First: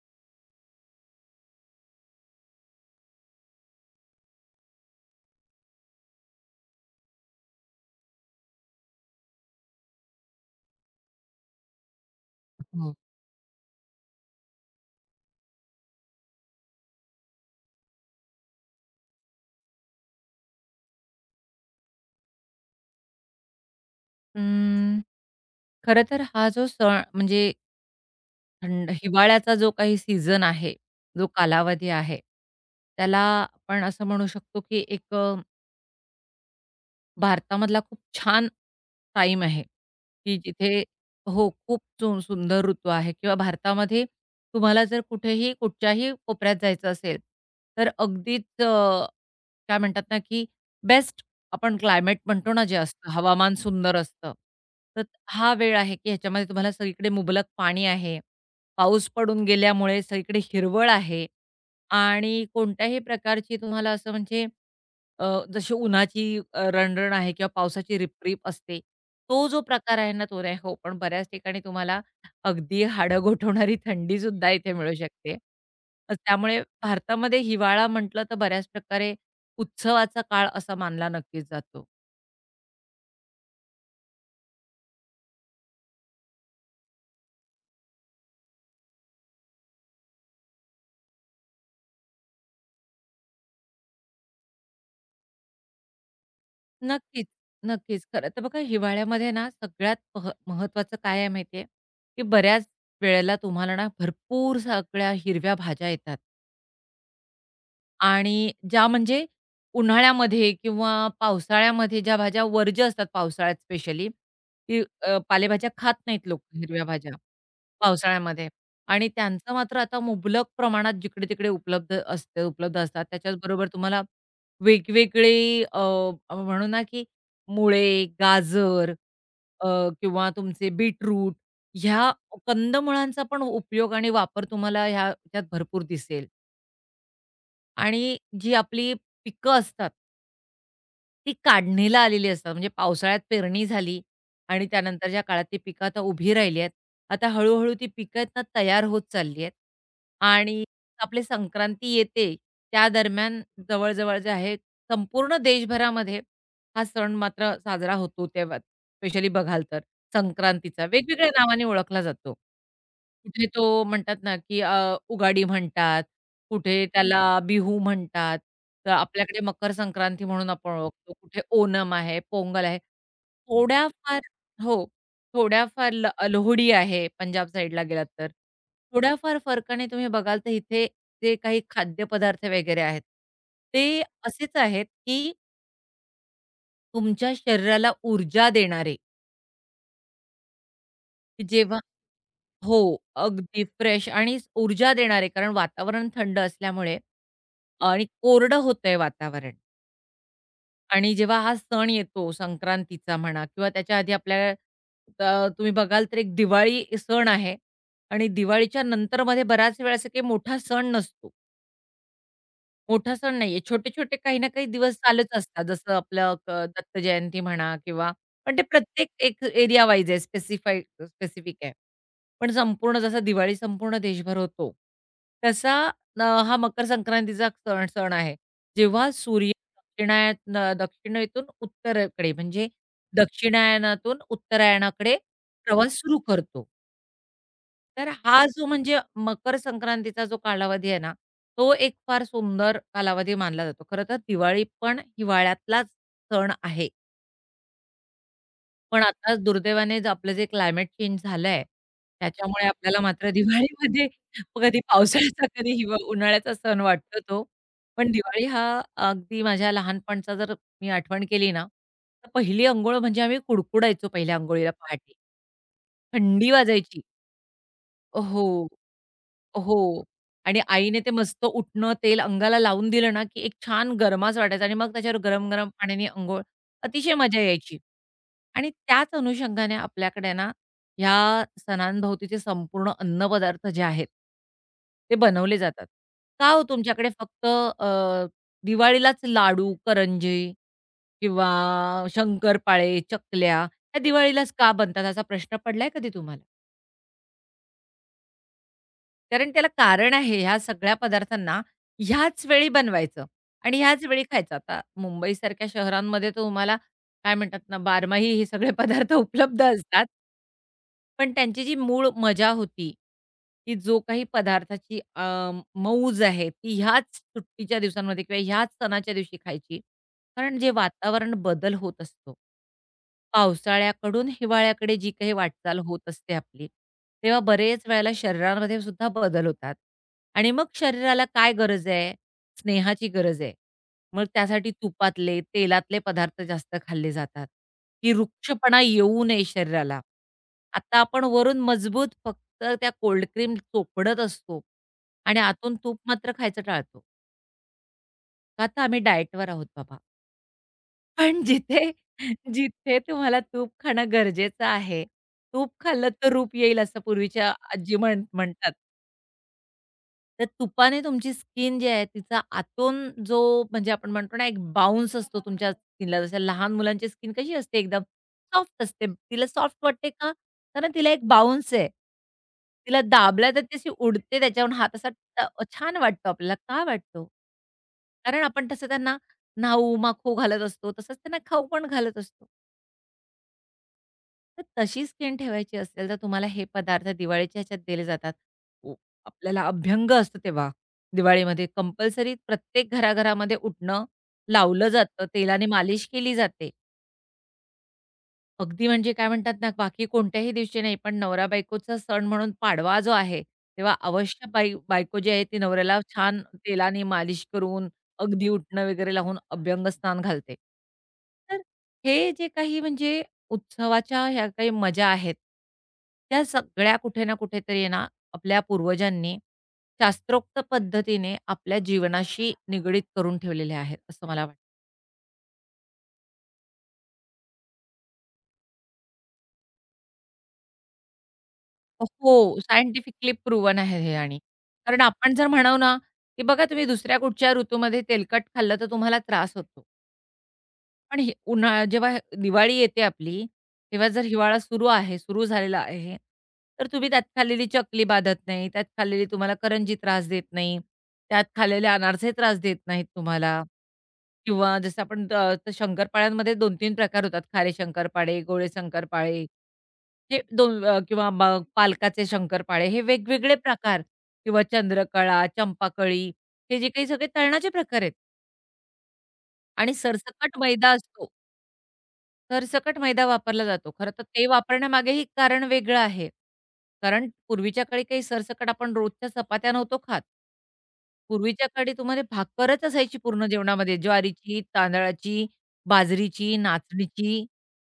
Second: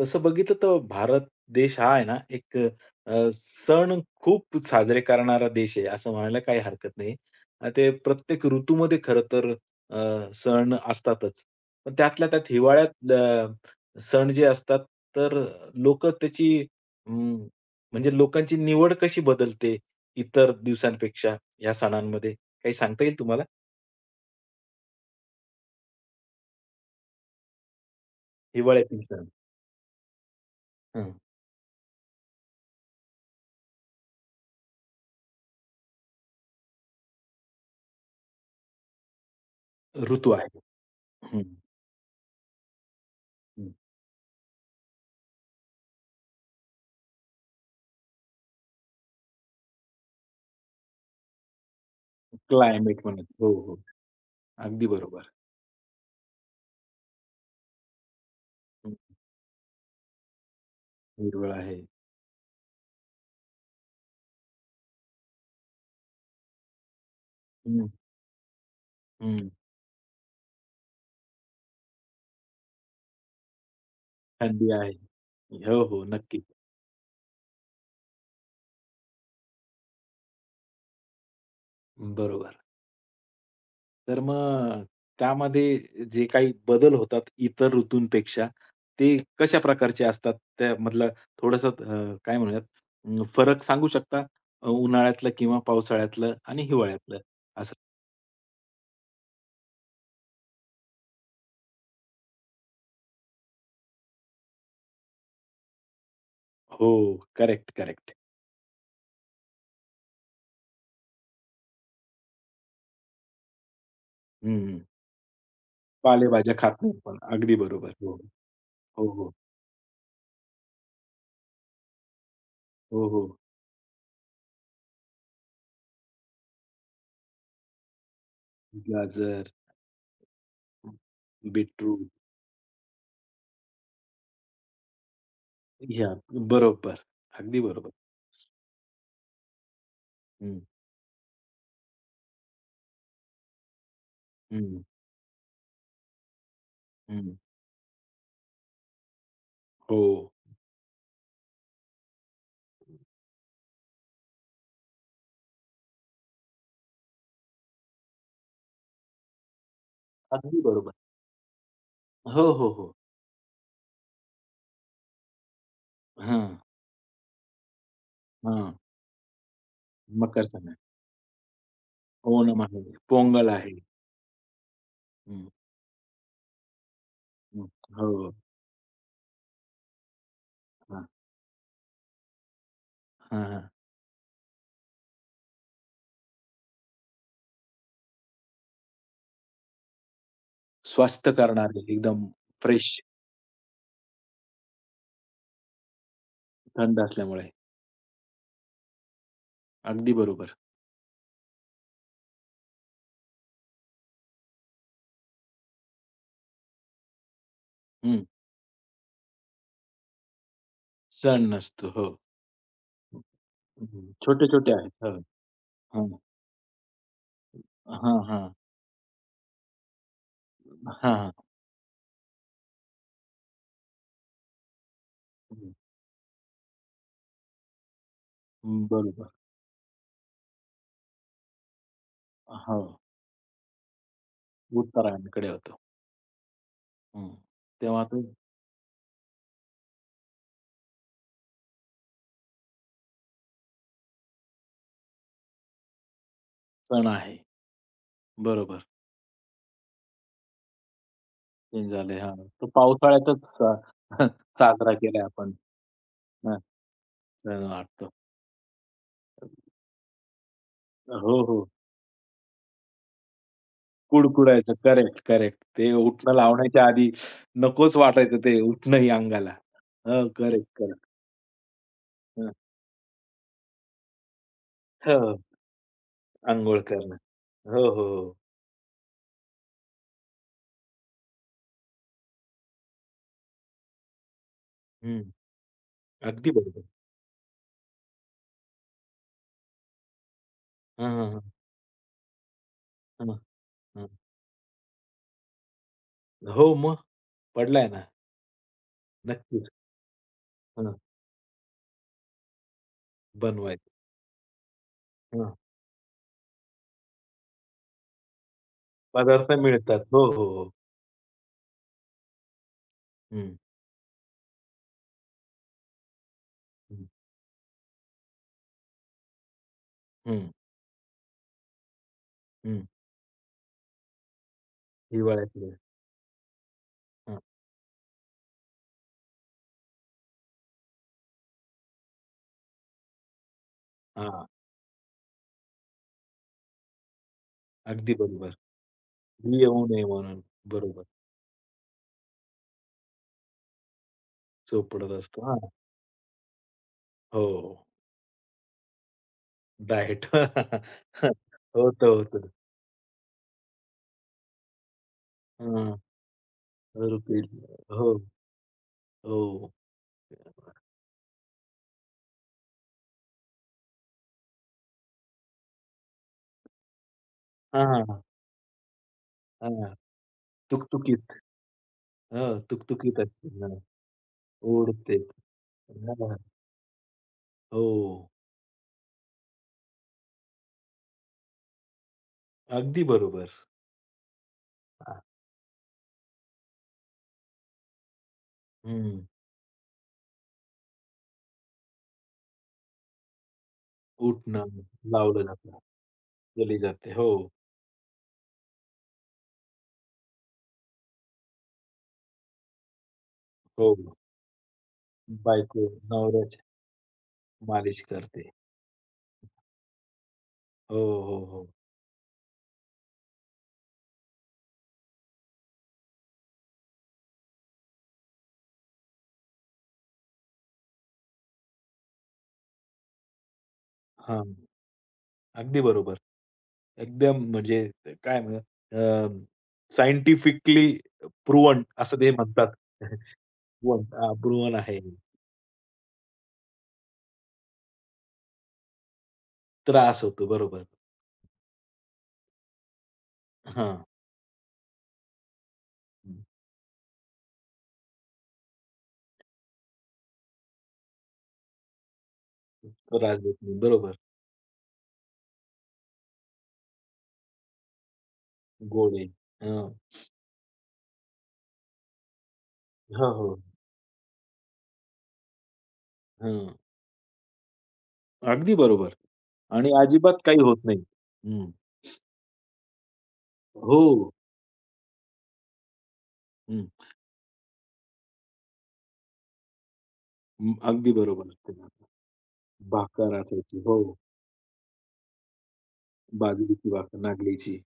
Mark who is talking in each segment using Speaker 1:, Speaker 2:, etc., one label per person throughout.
Speaker 1: तसं बघितलं तर भारत देश हा आहे ना एक सण खूप साजरे करणारा देश आहे, असं म्हणायला काही हरकत नाही. ते प्रत्येक ऋतूमध्ये खरं तर अ, सण असतातच. पण त्यातल्या त्यात
Speaker 2: हो.
Speaker 1: हिवाळ्यात सण जे असतात, तर लोकं त्याची अं, म्हणजे लोकांची निवड कशी बदलते इतर दिवसांपेक्षा या सणांमध्ये? काही सांगता येईल तुम्हाला?
Speaker 2: अं, खरं तर हा जो सण म्हणजे थंड
Speaker 1: हिवाळ्यातील सण.
Speaker 2: हिवाळ्याचा जो काही सीझन आहे,
Speaker 1: हं.
Speaker 2: जो कालावधी आहे, त्याला आपण असं म्हणू शकतो की एक भारतामधला खूप छान टाईम आहे,
Speaker 1: ऋतू
Speaker 2: की
Speaker 1: आहे.
Speaker 2: जिथे हो, खूप सुंदर ऋतू आहे किंवा भारतामध्ये तुम्हाला जर कुठेही कुठच्याही कोपऱ्यात जायचं असेल, तर अगदीच काय म्हणतात ना, की बेस्ट आपण क्लायमेट म्हणतो ना, जे
Speaker 1: क्लायमेट
Speaker 2: असतं
Speaker 1: म्हणत. हो,
Speaker 2: हवामान
Speaker 1: हो.
Speaker 2: सुंदर असतं.
Speaker 1: अगदी
Speaker 2: तर
Speaker 1: बरोबर.
Speaker 2: हा वेळ आहे, की ह्याच्यामध्ये तुम्हाला सगळीकडे मुबलक पाणी आहे. पाऊस पडून गेल्यामुळे सगळीकडे हिरवळ आहे
Speaker 1: हिरवळ आहे.
Speaker 2: आणि कोणत्याही प्रकारची तुम्हाला असं म्हणजे जशी उन्हाची रणरण आहे किंवा
Speaker 1: हं,
Speaker 2: पावसाची रिपरिप असते. तो
Speaker 1: हं.
Speaker 2: जो प्रकार आहे ना, तो नाही हो, पण बऱ्याच ठिकाणी तुम्हाला अगदी हाडं गोठवणारी थंडीसुद्धा
Speaker 1: थंडी
Speaker 2: इथे
Speaker 1: आहे.
Speaker 2: मिळू शकते.
Speaker 1: हो, हो. नक्की.
Speaker 2: त्यामुळे भारतामध्ये हिवाळा म्हटलं तर बऱ्याच प्रकारे उत्सवाचा काळ असा मानला नक्कीच जातो.
Speaker 1: बरोबर. तर मग त्यामध्ये जे काही बदल होतात इतर ऋतूंपेक्षा, ते कशा प्रकारचे असतात? त्यामधला थोडंसं काय म्हणूयात फरक सांगू शकता? उन्हाळ्यातलं किंवा पावसाळ्यातलं आणि हिवाळ्यातलं
Speaker 2: नक्कीच,
Speaker 1: असं.
Speaker 2: नक्कीच. खरं तर बघा हिवाळ्यामध्ये ना सगळ्यात महत्त्वाचं काय आहे माहिती की बऱ्याच वेळेला तुम्हाला ना भरपूर सगळ्या हिरव्या भाज्या येतात.
Speaker 1: हो. Correct, correct.
Speaker 2: आणि ज्या म्हणजे उन्हाळ्यामध्ये किंवा पावसाळ्यामध्ये ज्या भाज्या वर्ज्य असतात पावसाळ्यात स्पेशली,
Speaker 1: हं.
Speaker 2: की पालेभाज्या खात नाहीत
Speaker 1: पालेभाज्या
Speaker 2: लोकं
Speaker 1: खात
Speaker 2: हिरव्या
Speaker 1: नाही
Speaker 2: भाज्या
Speaker 1: आपण. अगदी बरोबर. हो,
Speaker 2: पावसाळ्यामध्ये
Speaker 1: हो,
Speaker 2: आणि
Speaker 1: हो.
Speaker 2: त्यांचं मात्र आता मुबलक प्रमाणात जिकडे-तिकडे उपलब्ध असतात.
Speaker 1: हो, हो.
Speaker 2: त्याच्याचबरोबर तुम्हाला वेगवेगळे म्हणू ना, की मुळे, गाजर
Speaker 1: गाजर,
Speaker 2: अ, किंवा तुमचे बीटरूट
Speaker 1: बीटरूट.
Speaker 2: ह्या कंदमुळांचा पण उपयोग आणि वापर तुम्हाला ह्याच्यात भरपूर
Speaker 1: घ्या.
Speaker 2: दिसेल.
Speaker 1: बरोबर. अगदी बरोबर.
Speaker 2: आणि जी आपली पिकं असतात,
Speaker 1: हं,
Speaker 2: ती काढणीला आलेली असतात. म्हणजे पावसाळ्यात पेरणी झाली आणि
Speaker 1: हं,
Speaker 2: त्यानंतरच्या काळात ती पिकं आता उभी राहिली आहेत. आता
Speaker 1: हं.
Speaker 2: हळू-हळू ती पिकं आहेत ना, तयार होत चालली आहेत.
Speaker 1: हो.
Speaker 2: आणि आपली संक्रांती येते, त्या दरम्यान जवळ-जवळ जे आहे, संपूर्ण देशभरामध्ये हा सण मात्र साजरा होतो तेव्हा, स्पेशली बघाल तर.
Speaker 1: अगदी
Speaker 2: संक्रांतीचा
Speaker 1: बरोबर.
Speaker 2: वेगवेगळ्या नावाने ओळखला जातो.
Speaker 1: हो, हो, हो.
Speaker 2: कुठे तो म्हणतात ना, की उगाडी म्हणतात,
Speaker 1: हां,
Speaker 2: कुठे त्याला बिहू म्हणतात.
Speaker 1: हां.
Speaker 2: तर आपल्याकडे मकर संक्रांती
Speaker 1: मकर
Speaker 2: म्हणून
Speaker 1: संक्रांत,
Speaker 2: आपण ओळखतो. कुठे ओणम आहे,
Speaker 1: ओणम
Speaker 2: पोंगल आहे. हं.
Speaker 1: आहे, पोंगल आहे.
Speaker 2: थोड्याफार हो,
Speaker 1: हं,
Speaker 2: थोड्याफार लोहडी आहे पंजाब
Speaker 1: हं.
Speaker 2: साइडला गेलात तर.
Speaker 1: हो,
Speaker 2: थोड्याफार फरकाने तुम्ही बघाल तर इथे
Speaker 1: हां,
Speaker 2: जे काही खाद्यपदार्थ वगैरे आहेत,
Speaker 1: हां, हां.
Speaker 2: ते असेच आहेत, की तुमच्या शरीराला ऊर्जा देणारे,
Speaker 1: स्वस्थ
Speaker 2: की जेव्हा
Speaker 1: करणारे एकदम
Speaker 2: हो,
Speaker 1: फ्रेश
Speaker 2: अगदी फ्रेश आणि ऊर्जा देणारे कारण वातावरण थंड असल्यामुळे
Speaker 1: थंड असल्यामुळे.
Speaker 2: आणि कोरडं होतंय वातावरण
Speaker 1: अगदी बरोबर.
Speaker 2: आणि जेव्हा हा सण येतो संक्रांतीचा म्हणा किंवा त्याच्या आधी आपल्या तुम्ही बघाल तर एक दिवाळी सण आहे
Speaker 1: हं.
Speaker 2: आणि दिवाळीच्या नंतरमध्ये बराच वेळ असा काही मोठा सण नसतो.
Speaker 1: सण नसतो. हो.
Speaker 2: मोठा सण नाहीये.
Speaker 1: हं.
Speaker 2: छोटे-छोटे काही ना काही
Speaker 1: छोटे-छोटे आहेत.
Speaker 2: दिवस
Speaker 1: हो,
Speaker 2: चालूच असतात. जसं आपलं दत्त जयंती म्हणा
Speaker 1: हां,
Speaker 2: किंवा
Speaker 1: हां, हां.
Speaker 2: पण ते प्रत्येक एक एरिया वाईज आहे. स्पेसिफाईड
Speaker 1: हां, हां.
Speaker 2: स्पेसिफिक आहे. पण संपूर्ण जसा दिवाळी संपूर्ण देशभर होतो,
Speaker 1: हं.
Speaker 2: तसा हा मकर संक्रांतीचा सण सण आहे. जेव्हा
Speaker 1: बरोबर.
Speaker 2: सूर्य दक्षिणेतून उत्तरेकडे म्हणजे
Speaker 1: हो.
Speaker 2: दक्षिणायनातून उत्तरायणाकडे
Speaker 1: उत्तरायणकडे होतो.
Speaker 2: प्रवास सुरू करतो.
Speaker 1: हं. तेव्हा
Speaker 2: तर
Speaker 1: तो
Speaker 2: हा जो म्हणजे मकर संक्रांतीचा जो कालावधी आहे ना, तो एक फार सुंदर कालावधी मानला जातो. खरं तर दिवाळी पण हिवाळ्यातलाच सण आहे.
Speaker 1: सण आहे. बरोबर.
Speaker 2: पण आता दुर्दैवाने जे आपलं जे क्लायमेट चेंज झालंय,
Speaker 1: चेंज झाले. हां. तो
Speaker 2: त्याच्यामुळे आपल्याला मात्र
Speaker 1: पावसाळ्यातच
Speaker 2: दिवाळीमध्ये कधी
Speaker 1: साजरा केलाय
Speaker 2: पावसाळ्याचा,
Speaker 1: आपण.
Speaker 2: कधी उन्हाळ्याचा
Speaker 1: हां,
Speaker 2: सण वाटतो तो.
Speaker 1: सण वाटतो.
Speaker 2: पण दिवाळी हा अगदी माझ्या लहानपणचा जर मी आठवण
Speaker 1: हो,
Speaker 2: केली ना,
Speaker 1: हो.
Speaker 2: तर पहिली अंघोळ म्हणजे आम्ही कुडकुडायचो पहिल्या अंघोळीला
Speaker 1: कुडकुडायचं.
Speaker 2: पहाटे.
Speaker 1: Correct, correct. ते उटणं
Speaker 2: थंडी
Speaker 1: लावण्याच्या
Speaker 2: वाजायची.
Speaker 1: आधी नकोच वाटायचं ते
Speaker 2: हो.
Speaker 1: उटणंही अंगाला.
Speaker 2: हो.
Speaker 1: हो,
Speaker 2: आणि
Speaker 1: करेक्ट, करेक्ट.
Speaker 2: आईने ते मस्त उठणं तेल
Speaker 1: हां.
Speaker 2: अंगाला लावून दिलं ना, की एक छान गरमास वाटायचा आणि मग त्याच्यावर
Speaker 1: हो,
Speaker 2: गरम-गरम पाण्याने अंघोळ,
Speaker 1: अंघोळ
Speaker 2: अतिशय
Speaker 1: करणं.
Speaker 2: मजा यायची.
Speaker 1: हो, हो, हो.
Speaker 2: आणि त्याच अनुषंगाने आपल्याकडे ना, ह्या सणांभोवतीचे संपूर्ण अन्नपदार्थ जे आहेत, ते
Speaker 1: हं.
Speaker 2: बनवले जातात. का
Speaker 1: अगदी
Speaker 2: हो
Speaker 1: बरोबर.
Speaker 2: तुमच्याकडे फक्त दिवाळीलाच लाडू, करंजी
Speaker 1: हां, हां, हां.
Speaker 2: किंवा शंकरपाळे,
Speaker 1: हां,
Speaker 2: चकल्या, ह्या
Speaker 1: हां.
Speaker 2: दिवाळीलाच का बनतात, असा प्रश्न पडलाय कधी तुम्हाला?
Speaker 1: हो, मग पडलाय ना.
Speaker 2: कारण त्याला
Speaker 1: नक्कीच.
Speaker 2: कारण आहे ह्या
Speaker 1: हां,
Speaker 2: सगळ्या पदार्थांना ह्याच वेळी बनवायचं आणि
Speaker 1: बनवायचं.
Speaker 2: ह्याच वेळी खायचं. आता
Speaker 1: हां,
Speaker 2: मुंबईसारख्या शहरांमध्ये तर तुम्हाला काय म्हणतात ना, बारमाही हे सगळे पदार्थ
Speaker 1: पदार्थ
Speaker 2: उपलब्ध
Speaker 1: मिळतात.
Speaker 2: असतात.
Speaker 1: हो, हो, हो.
Speaker 2: पण त्यांची जी मूळ मजा होती,
Speaker 1: हं,
Speaker 2: की जो काही पदार्थाची मौज आहे, ती
Speaker 1: हं,
Speaker 2: ह्याच सुट्टीच्या दिवसांमध्ये किंवा ह्याच सणाच्या दिवशी खायची.
Speaker 1: हं,
Speaker 2: कारण जे वातावरण बदल होत असतो.
Speaker 1: हं.
Speaker 2: पावसाळ्याकडून हिवाळ्याकडे जी काही
Speaker 1: हिवाळ्यातले.
Speaker 2: वाटचाल होत असते आपली,
Speaker 1: हां,
Speaker 2: तेव्हा बरेच वेळेला शरीरामध्ये सुद्धा बदल होतात आणि मग शरीराला काय गरज आहे? स्नेहाची गरज आहे. मग
Speaker 1: हां.
Speaker 2: त्यासाठी तुपातले, तेलातले पदार्थ जास्त खाल्ले जातात, की
Speaker 1: अगदी बरोबर.
Speaker 2: रुक्षपणा येऊ नये
Speaker 1: मी येऊ
Speaker 2: शरीराला.
Speaker 1: नये म्हणून.
Speaker 2: आता
Speaker 1: बरोबर.
Speaker 2: आपण वरून मजबूत फक्त त्या कोल्ड क्रीम चोपडत असतो
Speaker 1: चोपडत
Speaker 2: आणि
Speaker 1: असतो. हां.
Speaker 2: आतून तूप मात्र खायचं टाळतो.
Speaker 1: हो.
Speaker 2: का तर आम्ही डाएटवर आहोत बाबा.
Speaker 1: डायट.
Speaker 2: पण जिथे
Speaker 1: होतं, होतं.
Speaker 2: जिथे तुम्हाला तूप खाणं गरजेचं आहे, तूप
Speaker 1: हां.
Speaker 2: खाल्लं तर रूप येईल असं
Speaker 1: रुपीज.
Speaker 2: पूर्वीच्या आजी
Speaker 1: हो,
Speaker 2: म्हणतात.
Speaker 1: हो.
Speaker 2: तर तुपाने तुमची स्किन जी आहे तिचा आतून जो म्हणजे आपण म्हणतो ना एक बाउन्स असतो तुमच्या स्किनला. जसं लहान मुलांची स्किन कशी असते एकदम
Speaker 1: हां,
Speaker 2: सॉफ्ट असते. तिला
Speaker 1: हां,
Speaker 2: सॉफ्ट
Speaker 1: हां.
Speaker 2: वाटते का? कारण तिला एक
Speaker 1: तुकतुकीत.
Speaker 2: बाउन्स आहे.
Speaker 1: हां,
Speaker 2: तिला
Speaker 1: तुकतुकीत असते.
Speaker 2: दाबलं तर
Speaker 1: हां.
Speaker 2: ती उडते त्याच्यावरून हात असा
Speaker 1: उडते.
Speaker 2: ट छान वाटतो
Speaker 1: हां.
Speaker 2: आपल्याला. का वाटतो?
Speaker 1: हो.
Speaker 2: कारण आपण तसं त्यांना न्हाऊ, माखू घालत असतो. तसंच त्यांना खाऊ पण घालत असतो.
Speaker 1: अगदी बरोबर.
Speaker 2: तर तशी
Speaker 1: हां.
Speaker 2: स्किन ठेवायची असेल, तर तुम्हाला हे पदार्थ दिवाळीच्या ह्याच्यात दिले जातात. हो.
Speaker 1: हं.
Speaker 2: आपल्याला अभ्यंग असतो तेव्हा दिवाळीमध्ये कंपल्सरी प्रत्येक घराघरामध्ये उठणं
Speaker 1: उटणं
Speaker 2: लावलं जातं,
Speaker 1: लावलं
Speaker 2: तेलाने
Speaker 1: जातं.
Speaker 2: मालिश केली जाते.
Speaker 1: केली जाते. हो,
Speaker 2: अगदी म्हणजे काय म्हणतात ना, बाकी कोणत्याही दिवशी नाही, पण नवरा-बायकोचा सण म्हणून पाडवा जो आहे, तेव्हा
Speaker 1: हो.
Speaker 2: अवश्य बायको जी आहे ती
Speaker 1: बायको
Speaker 2: नवऱ्याला छान
Speaker 1: नवऱ्याची
Speaker 2: तेलाने मालिश करून,
Speaker 1: मालिश करते.
Speaker 2: अगदी उटणं वगैरे लावून अभ्यंगस्नान घालते.
Speaker 1: हो, हो,
Speaker 2: तर
Speaker 1: हो.
Speaker 2: हे जे काही म्हणजे उत्सवाच्या ह्या काही मजा आहेत, त्या सगळ्या कुठे ना कुठेतरी आहे ना, आपल्या पूर्वजांनी शास्त्रोक्त पद्धतीने आपल्या जीवनाशी निगडीत करून ठेवलेल्या आहेत, असं मला
Speaker 1: हां.
Speaker 2: वाटतं.
Speaker 1: अगदी बरोबर. एकदम म्हणजे काय म्हणू सायंटिफिकली प्रूव्हन असं ते
Speaker 2: हो,
Speaker 1: म्हणतात.
Speaker 2: सायंटिफिकली प्रूव्हन आहे हे आणि.
Speaker 1: प्रूव्हन आहे.
Speaker 2: कारण आपण जर म्हणू ना, की बघा तुम्ही दुसऱ्या कुठच्या ऋतूमध्ये तेलकट खाल्लं तर तुम्हाला त्रास होतो.
Speaker 1: त्रास होतो बरोबर.
Speaker 2: पण हे उन्हाळा जेव्हा हे दिवाळी येते आपली,
Speaker 1: हां.
Speaker 2: तेव्हा जर हिवाळा सुरू आहे, सुरू झालेला आहे, तर तुम्ही त्यात खाल्लेली चकली बाधत नाही, त्यात खाल्लेली तुम्हाला करंजी त्रास देत नाही, त्यात खाल्लेले अनारसे त्रास देत नाहीत
Speaker 1: त्रास देत
Speaker 2: तुम्हाला
Speaker 1: नाही. बरोबर.
Speaker 2: किंवा जसं आपण शंकरपाळ्यांमध्ये 2-3 प्रकार होतात, खारे शंकरपाळे, गोळे
Speaker 1: गोड
Speaker 2: शंकरपाळे.
Speaker 1: हं.
Speaker 2: हे 2 किंवा पालकाचे शंकरपाळे हे
Speaker 1: हो,
Speaker 2: वेगवेगळे
Speaker 1: हो.
Speaker 2: प्रकार किंवा चंद्रकळा, चंपाकळी
Speaker 1: हं.
Speaker 2: हे जे काही सगळे तळणाचे प्रकार आहेत
Speaker 1: अगदी बरोबर. आणि
Speaker 2: आणि
Speaker 1: अजिबात
Speaker 2: सरसकट
Speaker 1: काही होत
Speaker 2: मैदा
Speaker 1: नाही.
Speaker 2: असतो.
Speaker 1: हं.
Speaker 2: सरसकट मैदा वापरला जातो.
Speaker 1: हो.
Speaker 2: खरं तर ते वापरण्यामागेही कारण वेगळं आहे.
Speaker 1: हं.
Speaker 2: कारण पूर्वीच्या काळी काही सरसकट आपण रोजच्या चपात्या नव्हतो खात.
Speaker 1: हं. अगदी बरोबर.
Speaker 2: पूर्वीच्या काळी तुम्हाला भाकरच असायची
Speaker 1: भाकर
Speaker 2: पूर्ण
Speaker 1: असायची. हो.
Speaker 2: जेवणामध्ये. ज्वारीची, तांदळाची, बाजरीची,
Speaker 1: बाजरीची भाकर,
Speaker 2: नाचणीची
Speaker 1: नागलीची.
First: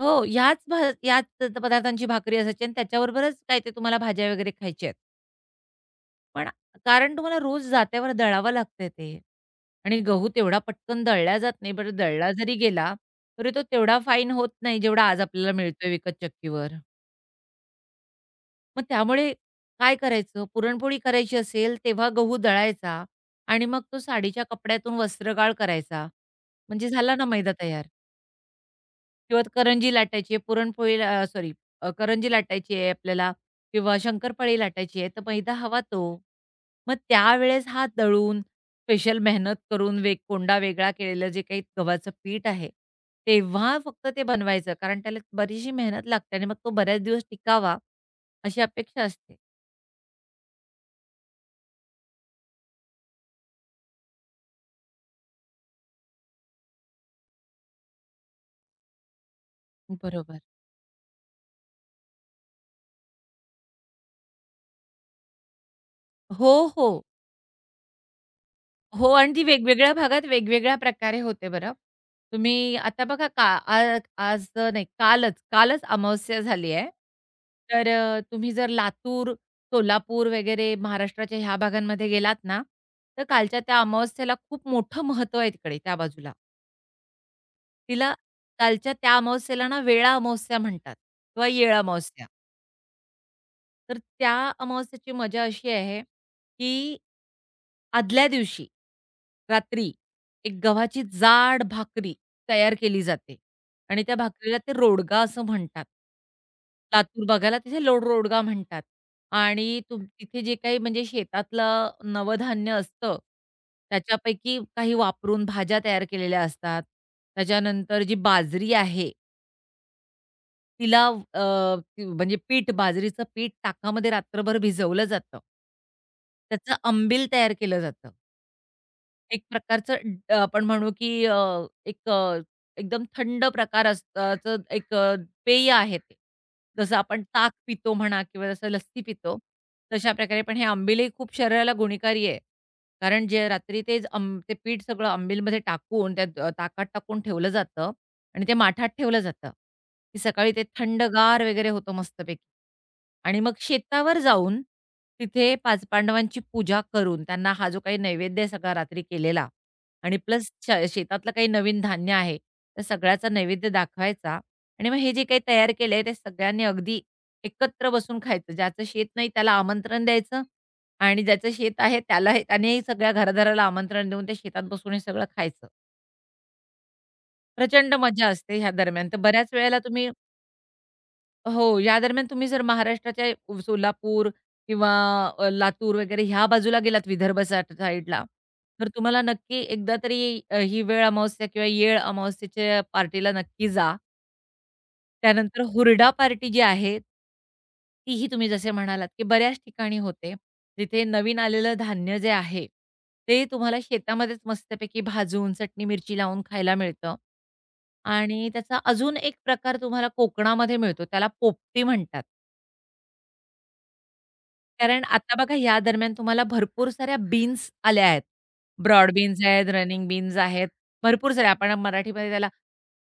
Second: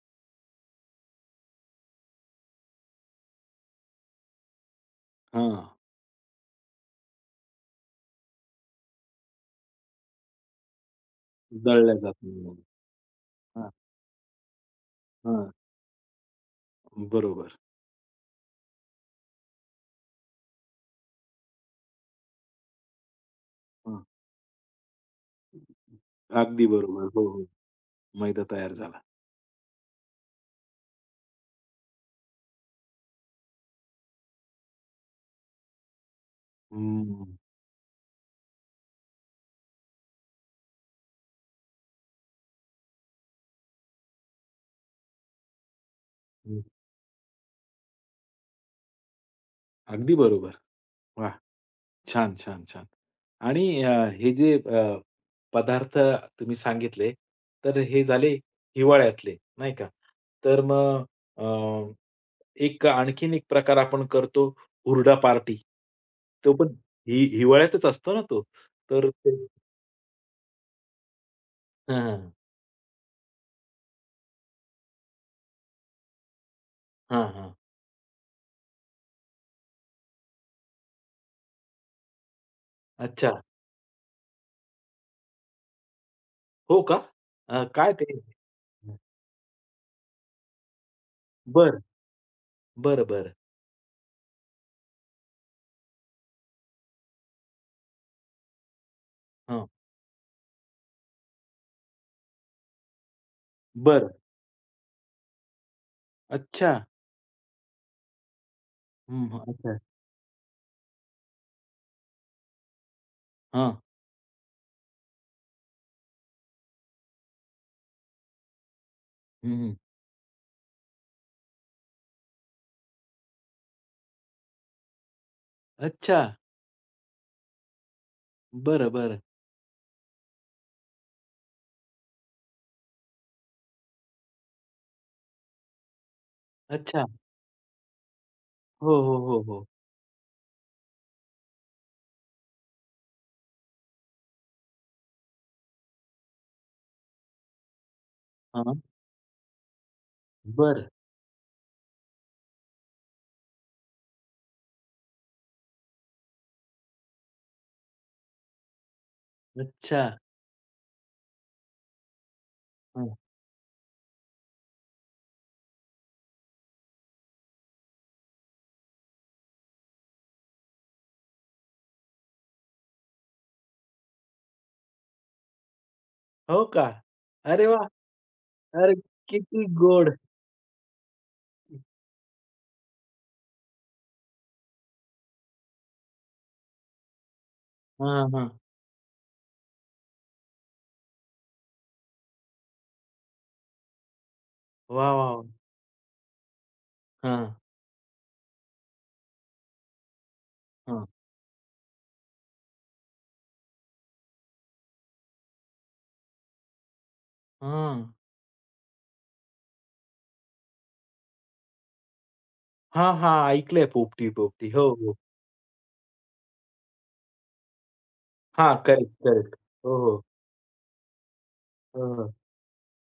Speaker 2: हो, ह्याच पदार्थांची भाकरी असायची आणि त्याच्याबरोबरच काय ते तुम्हाला भाज्या वगैरे खायच्या आहेत.
Speaker 1: हां.
Speaker 2: पण कारण तुम्हाला रोज जात्यावर दळावं लागतंय ते आणि गहू तेवढा पटकन दळला जात नाही.
Speaker 1: दळल्या
Speaker 2: बरं
Speaker 1: जात
Speaker 2: दळला
Speaker 1: नाही.
Speaker 2: जरी गेला, तरी तो
Speaker 1: हां,
Speaker 2: तेवढा फाईन होत नाही, जेवढा आज
Speaker 1: हां.
Speaker 2: आपल्याला मिळतोय विकत चक्कीवर.
Speaker 1: बरोबर.
Speaker 2: मग त्यामुळे काय करायचं? पुरणपोळी करायची असेल, तेव्हा गहू दळायचा आणि मग तो
Speaker 1: हां.
Speaker 2: साडीच्या कपड्यातून वस्त्रगाळ करायचा.
Speaker 1: अगदी
Speaker 2: म्हणजे
Speaker 1: बरोबर.
Speaker 2: झाला
Speaker 1: हो,
Speaker 2: ना
Speaker 1: हो.
Speaker 2: मैदा तयार.
Speaker 1: मैदा तयार झाला.
Speaker 2: किंवा करंजी लाटायची आहे, पुरणपोळी सॉरी करंजी लाटायची आहे आपल्याला किंवा शंकरपाळी लाटायची आहे, तर मैदा हवा तो. मग
Speaker 1: हम्म.
Speaker 2: त्यावेळेस हा दळून, स्पेशल मेहनत करून कोंडा वेगळा केलेलं जे काही गव्हाचं पीठ आहे, तेव्हा फक्त ते बनवायचं. कारण त्याला बरीचशी मेहनत लागते आणि मग
Speaker 1: हं.
Speaker 2: तो बऱ्याच दिवस टिकावा, अशी अपेक्षा असते.
Speaker 1: अगदी बरोबर. वाह! छान, छान, छान. आणि हे जे पदार्थ तुम्ही सांगितले, तर हे झाले हिवाळ्यातले, नाही का?
Speaker 2: बरोबर.
Speaker 1: तर मग अ, एक आणखीन एक प्रकार आपण करतो हुरडा पार्टी. तो
Speaker 2: हो,
Speaker 1: पण
Speaker 2: हो.
Speaker 1: हिवाळ्यातच असतो ना तो.
Speaker 2: हो
Speaker 1: तर
Speaker 2: आणि
Speaker 1: ते
Speaker 2: ती वेगवेगळ्या भागात वेगवेगळ्या प्रकारे होते बरं.
Speaker 1: हां, हां.
Speaker 2: तुम्ही आता बघा का आ आज नाही कालच, कालच अमावस्या झाली आहे.
Speaker 1: हां,
Speaker 2: तर तुम्ही जर लातूर, सोलापूर वगैरे महाराष्ट्राच्या ह्या भागांमध्ये गेलात ना, तर
Speaker 1: अच्छा.
Speaker 2: कालच्या त्या अमावस्येला खूप मोठं महत्त्व आहे तिकडे त्या बाजूला.
Speaker 1: हो का? काय
Speaker 2: तिला
Speaker 1: ते?
Speaker 2: कालच्या त्या अमावस्येला ना वेळा अमावस्या म्हणतात किंवा येळ
Speaker 1: बरं,
Speaker 2: अमावस्या.
Speaker 1: बरं, बरं.
Speaker 2: तर त्या अमावस्येची मजा अशी आहे, की आदल्या दिवशी
Speaker 1: हां.
Speaker 2: रात्री एक गव्हाची जाड भाकरी तयार केली जाते आणि
Speaker 1: बरं.
Speaker 2: त्या भाकरीला ते रोडगा असं म्हणतात.
Speaker 1: अच्छा.
Speaker 2: लातूर भागाला तिथे लोड रोडगा म्हणतात
Speaker 1: हं, हं. अच्छा.
Speaker 2: आणि तिथे जे काही म्हणजे शेतातलं नवधान्य असतं,
Speaker 1: हां.
Speaker 2: त्याच्यापैकी काही वापरून भाज्या तयार केलेल्या असतात. त्याच्यानंतर जी बाजरी आहे,
Speaker 1: हं, हं.
Speaker 2: तिला अ, म्हणजे बाजरीचं पीठ ताकामध्ये रात्रभर भिजवलं जातं.
Speaker 1: अच्छा.
Speaker 2: त्याचं अंबील तयार केलं जातं.
Speaker 1: बरं, बरं.
Speaker 2: एक प्रकारचं आपण म्हणू की एक अ, एकदम थंड प्रकार असतं एक पेय आहे ते. जसं
Speaker 1: अच्छा.
Speaker 2: आपण ताक पितो म्हणा किंवा जसं
Speaker 1: हो,
Speaker 2: लस्सी
Speaker 1: हो,
Speaker 2: पितो,
Speaker 1: हो, हो.
Speaker 2: तशा प्रकारे पण हे आंबीलही खूप शरीराला गुणकारी आहे. कारण जे रात्री ते ते पीठ सगळं आंबीलमध्ये टाकून त्यात ताकात टाकून ठेवलं जातं आणि ते
Speaker 1: हां.
Speaker 2: माठात ठेवलं जातं, की सकाळी ते
Speaker 1: बरं.
Speaker 2: थंडगार वगैरे होतं मस्तपैकी. आणि मग शेतावर जाऊन तिथे पाच पांडवांची पूजा करून त्यांना हा जो काही नैवेद्य आहे सगळा रात्री केलेला
Speaker 1: अच्छा.
Speaker 2: आणि प्लस शेतातलं काही नवीन धान्य आहे, त्या
Speaker 1: हं.
Speaker 2: सगळ्याचा नैवेद्य दाखवायचा आणि मग हे जे काही तयार केलंय ते सगळ्यांनी अगदी एकत्र बसून खायचं. ज्याचं शेत नाही त्याला आमंत्रण द्यायचं आणि ज्याचं शेत आहे त्याला हे त्याने सगळ्या घरादाराला आमंत्रण देऊन त्या शेतात बसून हे सगळं खायचं.
Speaker 1: हो का? अरे वाह!
Speaker 2: प्रचंड मजा असते ह्या
Speaker 1: अरे
Speaker 2: दरम्यान. तर बऱ्याच
Speaker 1: किती
Speaker 2: वेळेला तुम्ही
Speaker 1: गोड!
Speaker 2: हो, या दरम्यान तुम्ही जर महाराष्ट्राच्या सोलापूर किंवा लातूर वगैरे ह्या बाजूला गेलात विदर्भ साईडला,
Speaker 1: हां, हां.
Speaker 2: तर तुम्हाला नक्की एकदा तरी ही वेळ अमावास्या किंवा येळ अमावास्येच्या पार्टीला नक्की जा.
Speaker 1: वाह, वाह, वाह!
Speaker 2: त्यानंतर हुरडा पार्टी जी आहे
Speaker 1: हां,
Speaker 2: तीही तुम्ही जसे म्हणालात, की बऱ्याच ठिकाणी होते. जिथे
Speaker 1: हां.
Speaker 2: नवीन आलेलं धान्य जे आहे, ते तुम्हाला शेतामध्येच मस्तपैकी भाजून, चटणी मिरची लावून खायला मिळतं.
Speaker 1: हां.
Speaker 2: आणि त्याचा अजून एक प्रकार तुम्हाला कोकणामध्ये मिळतो. त्याला पोपटी म्हणतात.
Speaker 1: हां, हां. ऐकलंय पोपटी, पोपटी. हो,
Speaker 2: कारण
Speaker 1: हो.
Speaker 2: आता बघा या दरम्यान तुम्हाला भरपूर साऱ्या बीन्स आल्या आहेत.
Speaker 1: हां. Correct,
Speaker 2: broad beans
Speaker 1: correct.
Speaker 2: आहेत,
Speaker 1: हो,
Speaker 2: रनिंग
Speaker 1: हो.
Speaker 2: बीन्स आहेत. भरपूर साऱ्या आपण
Speaker 1: हं,
Speaker 2: मराठीमध्ये
Speaker 1: हं.
Speaker 2: त्याला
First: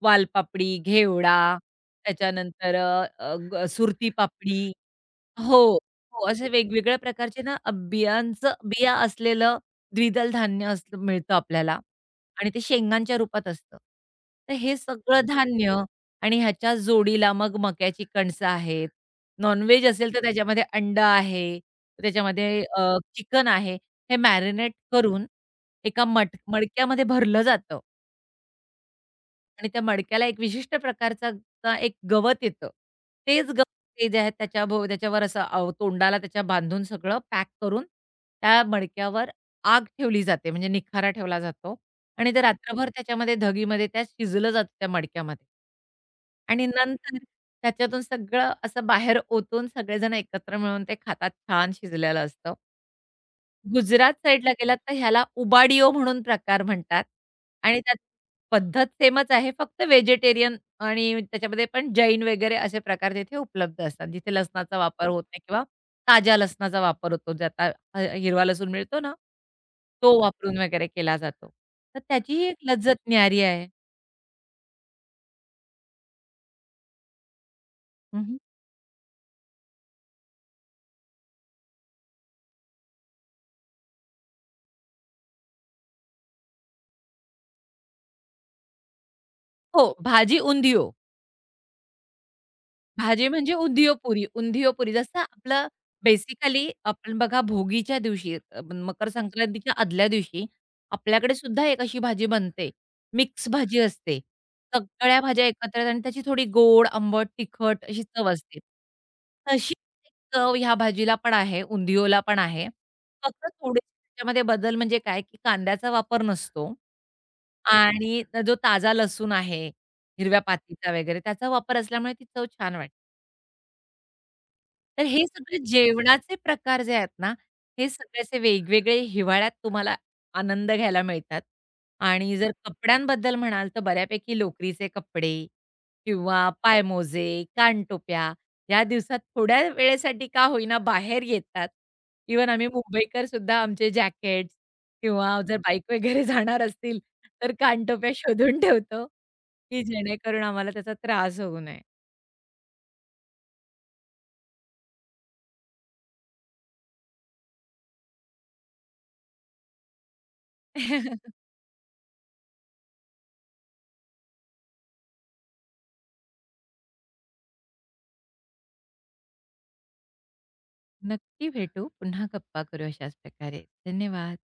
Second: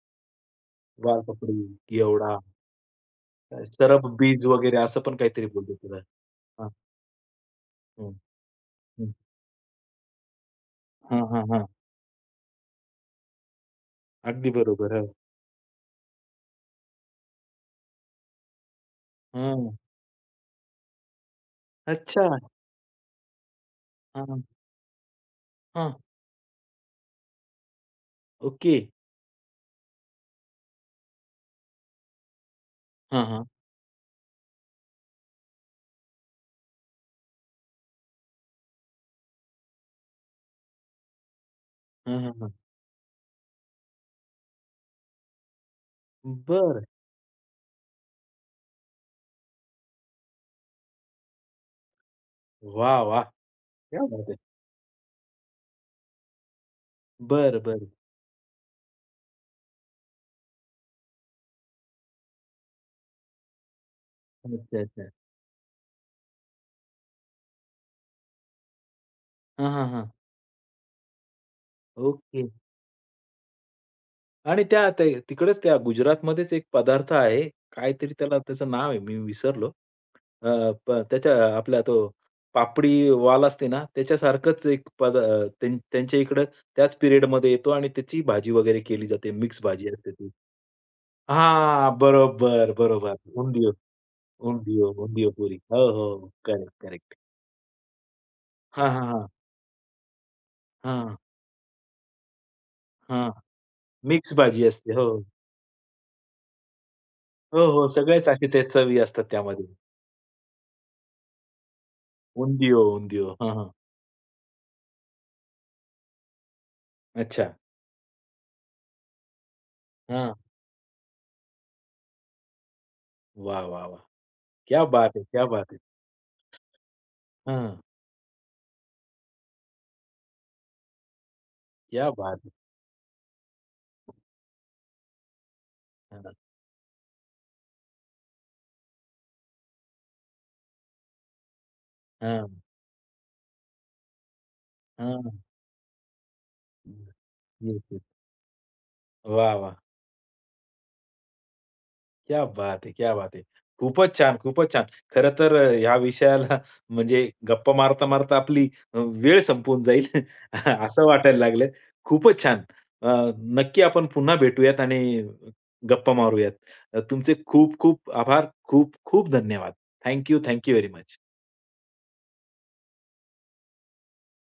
Speaker 2: वालपापडी, घेवडा,
Speaker 1: वालपापडी, घेवडा,
Speaker 2: त्याच्यानंतर अ, अ, ग
Speaker 1: सरप
Speaker 2: सुरती
Speaker 1: बीज
Speaker 2: पापडी
Speaker 1: वगैरे असं पण काहीतरी
Speaker 2: हो,
Speaker 1: बोलतो त्याला.
Speaker 2: हो. असे
Speaker 1: हां.
Speaker 2: वेगवेगळ्या प्रकारचे ना,
Speaker 1: हं,
Speaker 2: बिया
Speaker 1: हं.
Speaker 2: असलेलं द्विदल धान्य असं
Speaker 1: हां,
Speaker 2: मिळतं
Speaker 1: हां, हां.
Speaker 2: आपल्याला आणि ते शेंगांच्या रूपात असतं.
Speaker 1: अगदी
Speaker 2: तर हे
Speaker 1: बरोबर. हो.
Speaker 2: सगळं धान्य आणि ह्याच्या जोडीला मग मक्याची कणसं आहेत.
Speaker 1: हं.
Speaker 2: नॉन-व्हेज असेल तर त्याच्यामध्ये अंडं आहे,
Speaker 1: अच्छा.
Speaker 2: त्याच्यामध्ये चिकन आहे. हे
Speaker 1: हां,
Speaker 2: मॅरिनेट करून
Speaker 1: हां.
Speaker 2: एका मडक्यामध्ये भरलं जातं.
Speaker 1: ओके.
Speaker 2: आणि त्या मडक्याला एक विशिष्ट प्रकारचा एक गवत येतं.
Speaker 1: हां, हां.
Speaker 2: तेच गवत ते जे आहे त्याच्या त्याच्यावर असं तोंडाला त्याच्या बांधून सगळं पॅक करून त्या मडक्यावर आग ठेवली जाते म्हणजे निखारा ठेवला जातो
Speaker 1: हां,
Speaker 2: आणि
Speaker 1: हां,
Speaker 2: ते
Speaker 1: हां.
Speaker 2: रात्रभर त्याच्यामध्ये धगीमध्ये त्या शिजलं जातं त्या मडक्यामध्ये. आणि
Speaker 1: बरं.
Speaker 2: नंतर त्याच्यातून सगळं असं बाहेर ओतून सगळेजण एकत्र मिळून ते खातात. छान शिजलेलं असतं.
Speaker 1: वाह! वाह! क्या
Speaker 2: गुजरात
Speaker 1: बात है!
Speaker 2: साइडला गेलात तर ह्याला उबाडियो म्हणून प्रकार म्हणतात
Speaker 1: बरं,
Speaker 2: आणि
Speaker 1: बरं.
Speaker 2: त्यात पद्धत सेमच आहे. फक्त व्हेजिटेरियन आणि त्याच्यामध्ये पण जैन वगैरे असे प्रकार तिथे उपलब्ध असतात. जिथे
Speaker 1: अच्छा,
Speaker 2: लसणाचा वापर
Speaker 1: अच्छा.
Speaker 2: होत नाही किंवा ताज्या लसणाचा वापर होतो. जे आता हिरवा लसूण मिळतो ना,
Speaker 1: हां, हां, हां.
Speaker 2: तो वापरून वगैरे केला जातो. तर
Speaker 1: ओके.
Speaker 2: त्याचीही एक लज्जत न्यारी आहे.
Speaker 1: आणि त्या ते तिकडच त्या गुजरातमध्येच एक पदार्थ आहे. काहीतरी
Speaker 2: हं,
Speaker 1: त्याला
Speaker 2: हं.
Speaker 1: त्याचं नाव आहे, मी विसरलो. अ, प त्याच्या आपला तो पापडीवाला असते ना, त्याच्यासारखंच एक पद अ, त्यां त्यांच्या इकडं त्याच पिरियडमध्ये येतो आणि त्याची भाजी वगैरे केली जाते. मिक्स
Speaker 2: हो,
Speaker 1: भाजी असते ती.
Speaker 2: भाजी उंधियो.
Speaker 1: हां. बरोबर, बरोबर.
Speaker 2: भाजी म्हणजे
Speaker 1: उंधियो.
Speaker 2: उंधियो पुरी, उंधियो
Speaker 1: उंधियो,
Speaker 2: पुरी. जसं
Speaker 1: उंधियो पुरी.
Speaker 2: आपलं
Speaker 1: हो, हो.
Speaker 2: Basically
Speaker 1: correct, correct.
Speaker 2: आपण बघा भोगीच्या दिवशी
Speaker 1: हां, हां,
Speaker 2: मकर
Speaker 1: हां.
Speaker 2: संक्रांतीच्या आदल्या दिवशी
Speaker 1: हां,
Speaker 2: आपल्याकडे सुद्धा एक अशी भाजी बनते.
Speaker 1: हां.
Speaker 2: मिक्स भाजी असते.
Speaker 1: मिक्स भाजी असते. हो.
Speaker 2: सगळ्या भाज्या एकत्र येतात आणि त्याची थोडी गोड, आंबट,
Speaker 1: हो,
Speaker 2: तिखट
Speaker 1: हो.
Speaker 2: अशी
Speaker 1: सगळ्याच
Speaker 2: चव
Speaker 1: असे
Speaker 2: असते.
Speaker 1: त्या चवी असतात त्यामध्ये.
Speaker 2: तशी एक चव ह्या भाजीला पण आहे, उंधियोला पण आहे.
Speaker 1: उंधियो, उंधियो.
Speaker 2: फक्त
Speaker 1: हां, हां.
Speaker 2: थोडे त्याच्यामध्ये बदल म्हणजे काय, की कांद्याचा वापर नसतो
Speaker 1: अच्छा.
Speaker 2: आणि जो ताजा लसूण आहे,
Speaker 1: हां.
Speaker 2: हिरव्या पातीचा वगैरे त्याचा वापर असल्यामुळे ती चव छान वाटते.
Speaker 1: वाह, वाह, वाह! क्या
Speaker 2: तर
Speaker 1: बात है!
Speaker 2: हे
Speaker 1: क्या
Speaker 2: सगळे
Speaker 1: बात है!
Speaker 2: जेवणाचे प्रकार जे आहेत ना,
Speaker 1: हां.
Speaker 2: हे सगळे असे वेगवेगळे हिवाळ्यात तुम्हाला आनंद घ्यायला मिळतात.
Speaker 1: क्या
Speaker 2: आणि
Speaker 1: बात है!
Speaker 2: जर कपड्यांबद्दल म्हणाल, तर बऱ्यापैकी लोकरीचे कपडे
Speaker 1: हां,
Speaker 2: किंवा पायमोजे, कानटोप्या या दिवसात थोड्या वेळेसाठी का होईना बाहेर येतात.
Speaker 1: हां,
Speaker 2: इव्हन आम्ही मुंबईकर सुद्धा आमचे जॅकेट्स
Speaker 1: हां.
Speaker 2: किंवा जर बाईक वगैरे जाणार असतील, तर
Speaker 1: येस, येस.
Speaker 2: कानटोप्या शोधून ठेवतो,
Speaker 1: वाह, वाह!
Speaker 2: की जेणेकरून आम्हाला त्याचा त्रास होऊ नये.
Speaker 1: क्या बात है! क्या बात है! खूपच छान, खूपच छान. खरं तर ह्या विषयाला म्हणजे गप्पा मारता-मारता आपली वेळ संपून जाईल असं वाटायला लागलं. खूपच छान. अ, नक्की आपण पुन्हा भेटूयात आणि गप्पा मारूयात. तुमचे खूप-खूप आभार. खूप-खूप धन्यवाद. Thank you, very much.
Speaker 2: नक्की भेटू. पुन्हा गप्पा करू अशाच प्रकारे. धन्यवाद.